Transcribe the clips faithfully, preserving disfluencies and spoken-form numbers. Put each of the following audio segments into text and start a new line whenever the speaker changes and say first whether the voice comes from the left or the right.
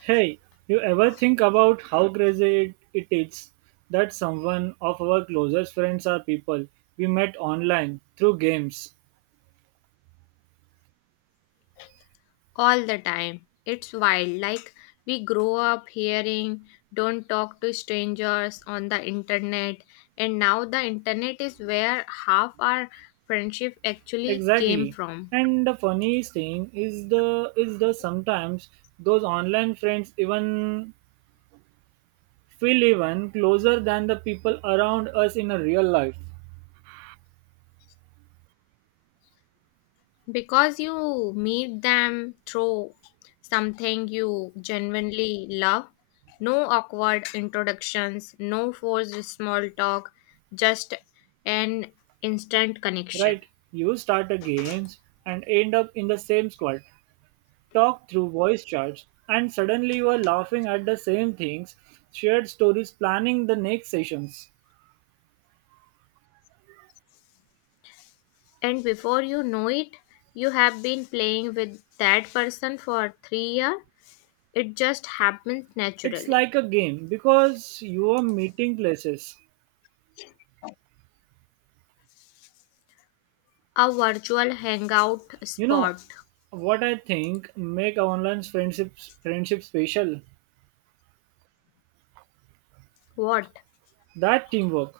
right: Hey, you ever think about how crazy it, it is that someone of our closest friends are people we met online through games?
left: All the time. It's wild. Like, we grow up hearing, don't talk to strangers on the internet, and now the internet is where half our friendship actually came
right: Exactly.
left: from.
right: And the funniest thing is the is the sometimes those online friends even feel even closer than the people around us in a real life.
left: Because you meet them through something you genuinely love, no awkward introductions, no forced small talk, just an instant connection.
right: Right? You start a games and end up in the same squad talk through voice chats, and suddenly you are laughing at the same things, shared stories, planning the next sessions.
left: And before you know it, you have been playing with that person for three years. It just happens
right: It's
left: naturally.
right: like a game because you are meeting places.
left: A virtual hangout
right: You know
left: spot.
right: what I think make online friendships friendship special?
left: What?
right: That teamwork,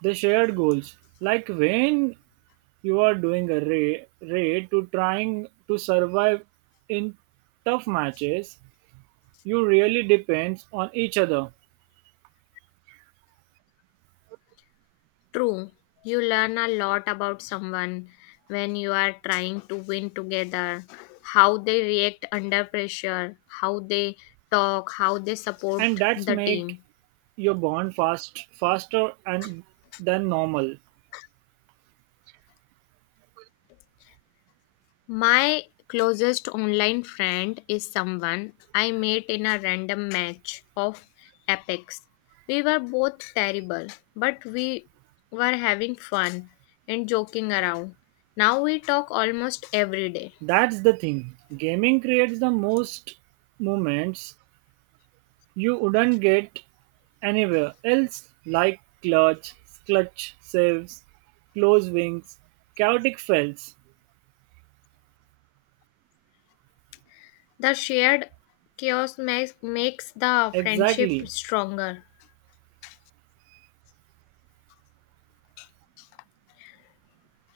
right: the shared goals. Like when you are doing a raid, raid to trying to survive in tough matches, you really depends on each other.
left: True. You learn a lot about someone when you are trying to win together, how they react under pressure, how they talk, how they support
right: And that's
left: the
right: make
left: team.
right: your bond fast faster and than normal.
left: My closest online friend is someone I met in a random match of Apex. We were both terrible, but we were having fun and joking around. Now we talk almost every day.
right: That's the thing. Gaming creates the most moments you wouldn't get anywhere else like clutch, clutch saves, close wings, chaotic fells.
left: The shared chaos makes, makes the friendship
right: Exactly.
left: stronger.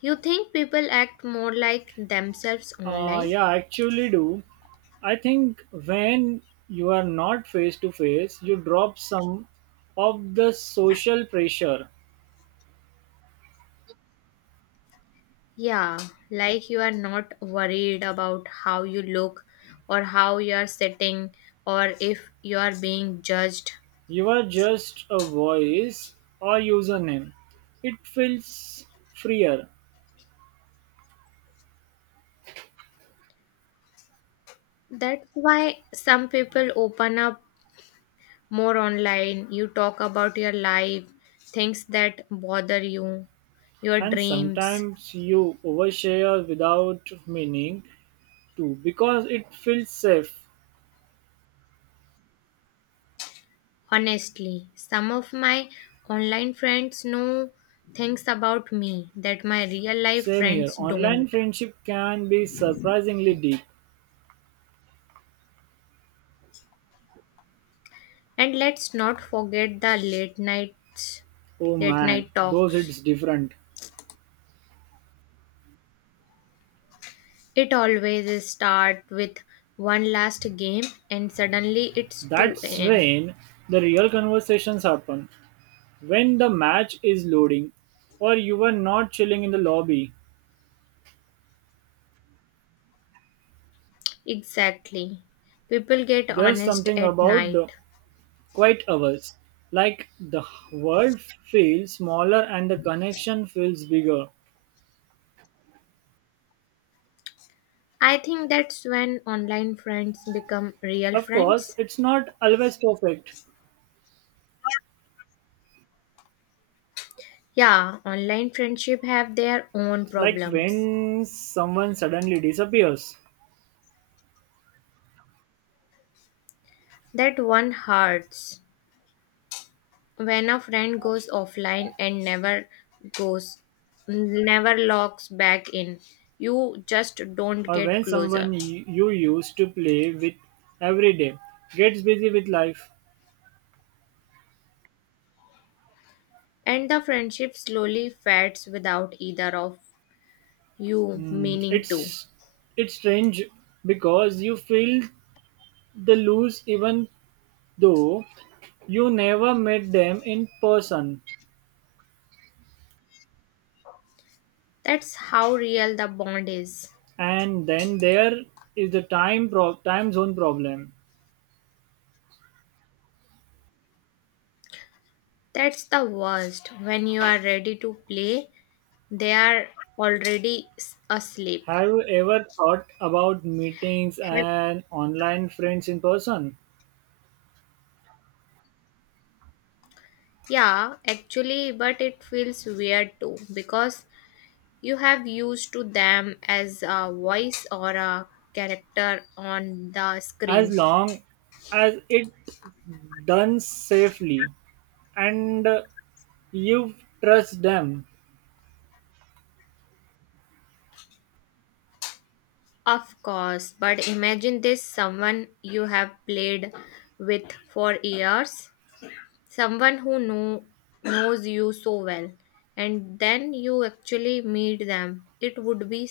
left: You think people act more like themselves
right: Uh,
left: online?
right: yeah, actually do. I think when you are not face to face, you drop some of the social pressure.
left: Yeah, like you are not worried about how you look or how you are sitting or if you are being judged.
right: You're just a voice or username. It feels freer,
left: That's why some people open up more online. You talk about your life, things that bother you, your
right: and
left: dreams.
right: sometimes you overshare without meaning to because it feels safe.
left: Honestly, some of my online friends know things about me that my real life
right: Same here.
left: friends
right: Online
left: don't.
right: friendship can be surprisingly deep.
left: And let's not forget the late nights,
right: Oh
left: late
right: man,
left: night
right: those
left: talks.
right: it's different.
left: It always is start with one last game and suddenly it's 2
right: That's
left: a.m.
right: when the real conversations happen. When the match is loading, or you are not chilling in the lobby.
left: Exactly. People get
right: There's
left: honest
right: something
left: at
right: about the
left: night.
right: quiet hours. Like the world feels smaller and the connection feels bigger.
left: I think that's when online friends become real
right: Of course,
left: friends.
right: it's not always perfect.
left: Yeah, online friendship have their own
right: Like
left: problems.
right: when someone suddenly disappears,
left: That one hurts. When a friend goes offline and never goes, never logs back in, you just don't
right: or
left: get
right: when someone
left: closer.
right: y- you used to play with every day gets busy with life.
left: And the friendship slowly fades without either of you
right: Hmm,
left: meaning to.
right: It's it's strange because you feel the lose even though you never met them in person.
left: That's how real the bond is.
right: And then there is the time pro- time zone problem.
left: That's the worst. When you are ready to play, they are already s- asleep.
right: Have you ever thought about meetings
left: Have-
right: and online friends in person?
left: Yeah, actually, but it feels weird too because you have used to them as a voice or a character on the
right: As
left: screen.
right: long as it done safely and uh, you trust them,
left: Of course, but imagine this someone you have played with for years, someone who know, knows you so well, and then you actually meet them. It would be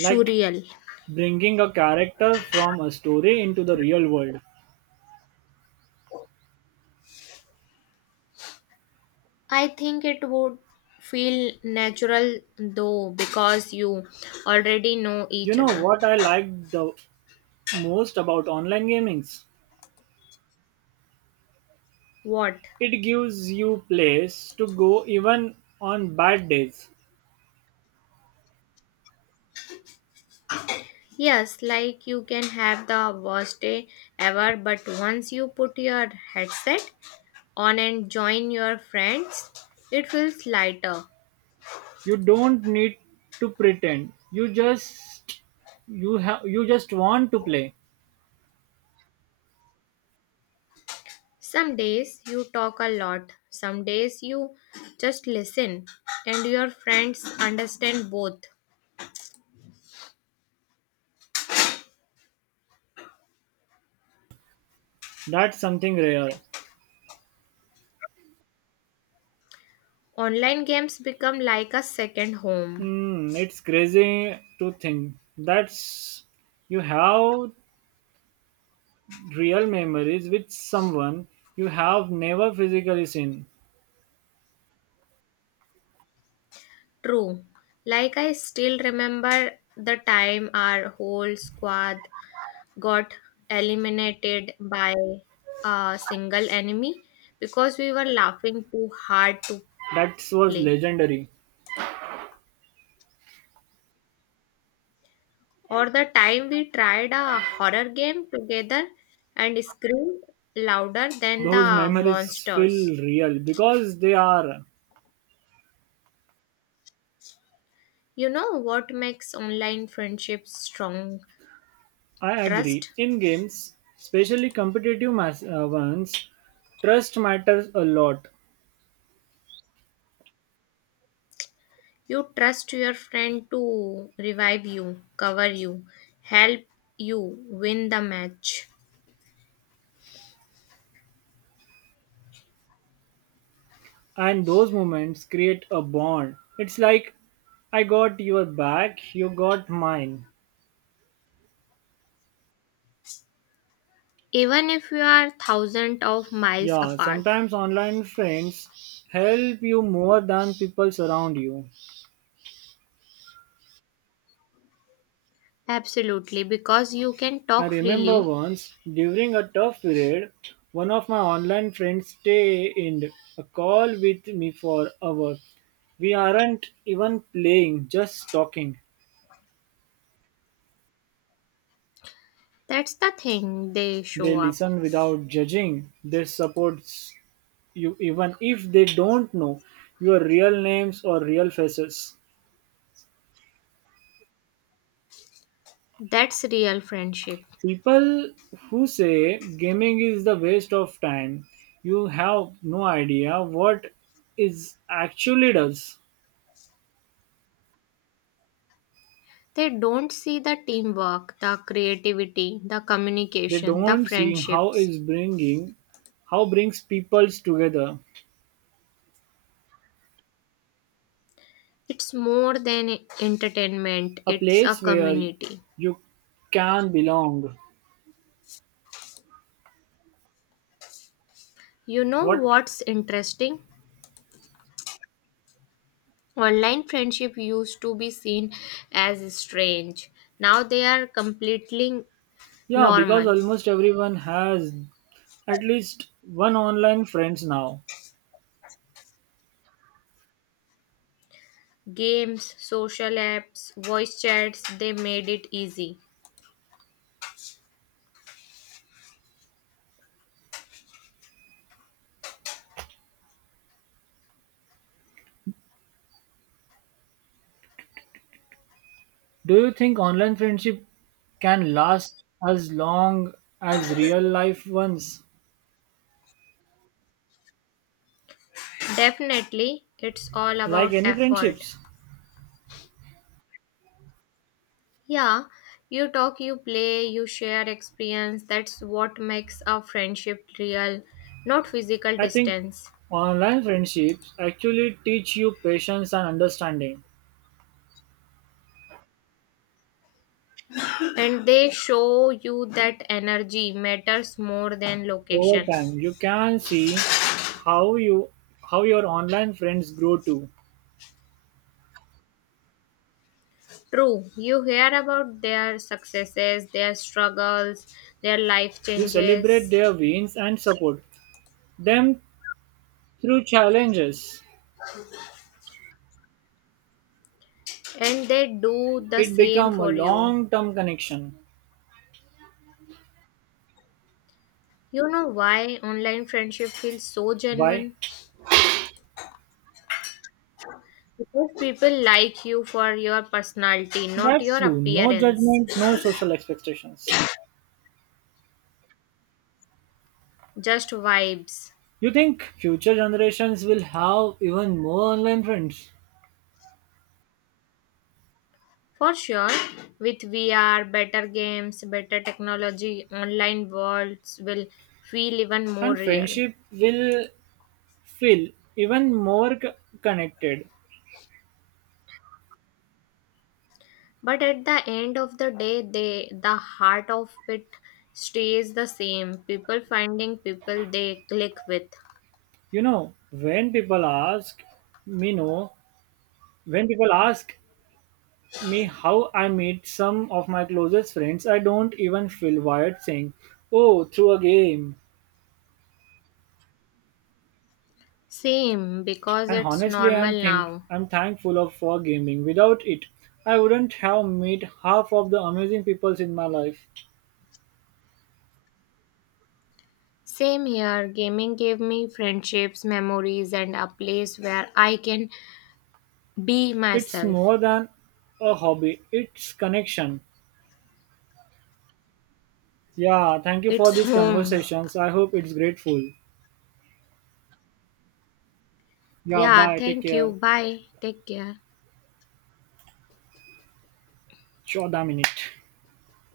right: like
left: surreal.
right: bringing a character from a story into the real world.
left: I think it would feel natural though because you already know
right: You
left: each
right: know
left: other.
right: what I like the most about online gamings?
left: What?
right: It gives you place to go even on bad days.
left: Yes, like you can have the worst day ever, but once you put your headset on and join your friends, it feels lighter.
right: You don't need to pretend. You just you have you just want to play.
left: Some days you talk a lot, some days you just listen, and your friends understand both.
right: That's something rare.
left: Online games become like a second home.
right: Mm, it's crazy to think that's you have real memories with someone you have never physically seen.
left: True. Like I still remember the time our whole squad got eliminated by a single enemy because we were laughing too hard to
right: That was
left: play.
right: legendary.
left: Or the time we tried a horror game together and screamed louder than
right: Those
left: the
right: memories
left: monsters.
right: feel real because they are.
left: You know what makes online friendships strong?
right: I agree.
left: Trust.
right: In games, especially competitive mas- uh, ones, trust matters a lot.
left: You trust your friend to revive you, cover you, help you win the match
right: And those moments create a bond, it's like I got your back, you got mine.
left: even if you are thousands of miles
right: Yeah,
left: apart.
right: sometimes online friends help you more than people surround you.
left: Absolutely, because you can
right: I
left: talk
right: remember
left: freely.
right: once during a tough period one of my online friends stayed a call with me for hours, we aren't even playing just talking.
left: That's the thing, they
right: They
left: show up.
right: listen without judging. They support you even if they don't know your real names or real faces.
left: That's real friendship.
right: People who say gaming is the waste of time, you have no idea what is actually does.
left: They don't see the teamwork, the creativity, the
right: They
left: communication, the
right: don't see how
left: friendships.
right: is bringing how brings peoples together.
left: It's more than entertainment,
right: A
left: it's a
right: place where
left: community.
right: you can belong.
left: You know
right: What?
left: what's interesting? Online friendship used to be seen as strange. Now they are completely
right: Yeah, because
left: normal.
right: almost everyone has at least one online friends now.
left: Games, social apps, voice chats, they made it easy.
right: Do you think online friendship can last as long as real life ones?
left: Definitely, it's all
right: Like
left: about
right: any
left: effort.
right: friendships,
left: Yeah, you talk, you play, you share experience. That's what makes a friendship real, not physical
right: I think
left: distance.
right: online friendships actually teach you patience and understanding.
left: And they show you that energy matters more than
right: Over
left: location.
right: time, you can see how you how your online friends grow too.
left: True, you hear about their successes, their struggles, their life
right: You celebrate their
left: changes,
right: wins and support them through challenges.
left: and they do the
right: It
left: same
right: become a
left: for you.
right: long term connection.
left: You know why online friendship feels so
right: Why?
left: genuine? Because people like you for your personality, not
right: That's
left: your
right: true. No
left: appearance,
right: judgment, no social expectations.
left: just vibes.
right: You think future generations will have even more online friends,
left: For sure, with V R, better games, better technology, online worlds will feel even more
right: and
left: real.
right: friendship will feel even more c- connected.
left: But at the end of the day, they, the heart of it stays the same. People finding people they click with.
right: You know, when people ask me, no, when people ask me how I meet some of my closest friends, I don't even feel wired saying, "Oh, through a game."
left: Same, because
right: And
left: it's
right: honestly I'm
left: normal
right: think
left: now.
right: I'm thankful of for gaming. Without it, I wouldn't have met half of the amazing people in my life.
left: Same here, gaming gave me friendships, memories, and a place where I can be
right: It's
left: myself.
right: more than a hobby, it's connection. Yeah, thank you for
left: It's
right: these
left: home.
right: conversations. I hope it's grateful. Yeah,
left: Yeah,
right: bye, take
left: thank you.
right: care.
left: Bye. Take care.
right: Sure damn it.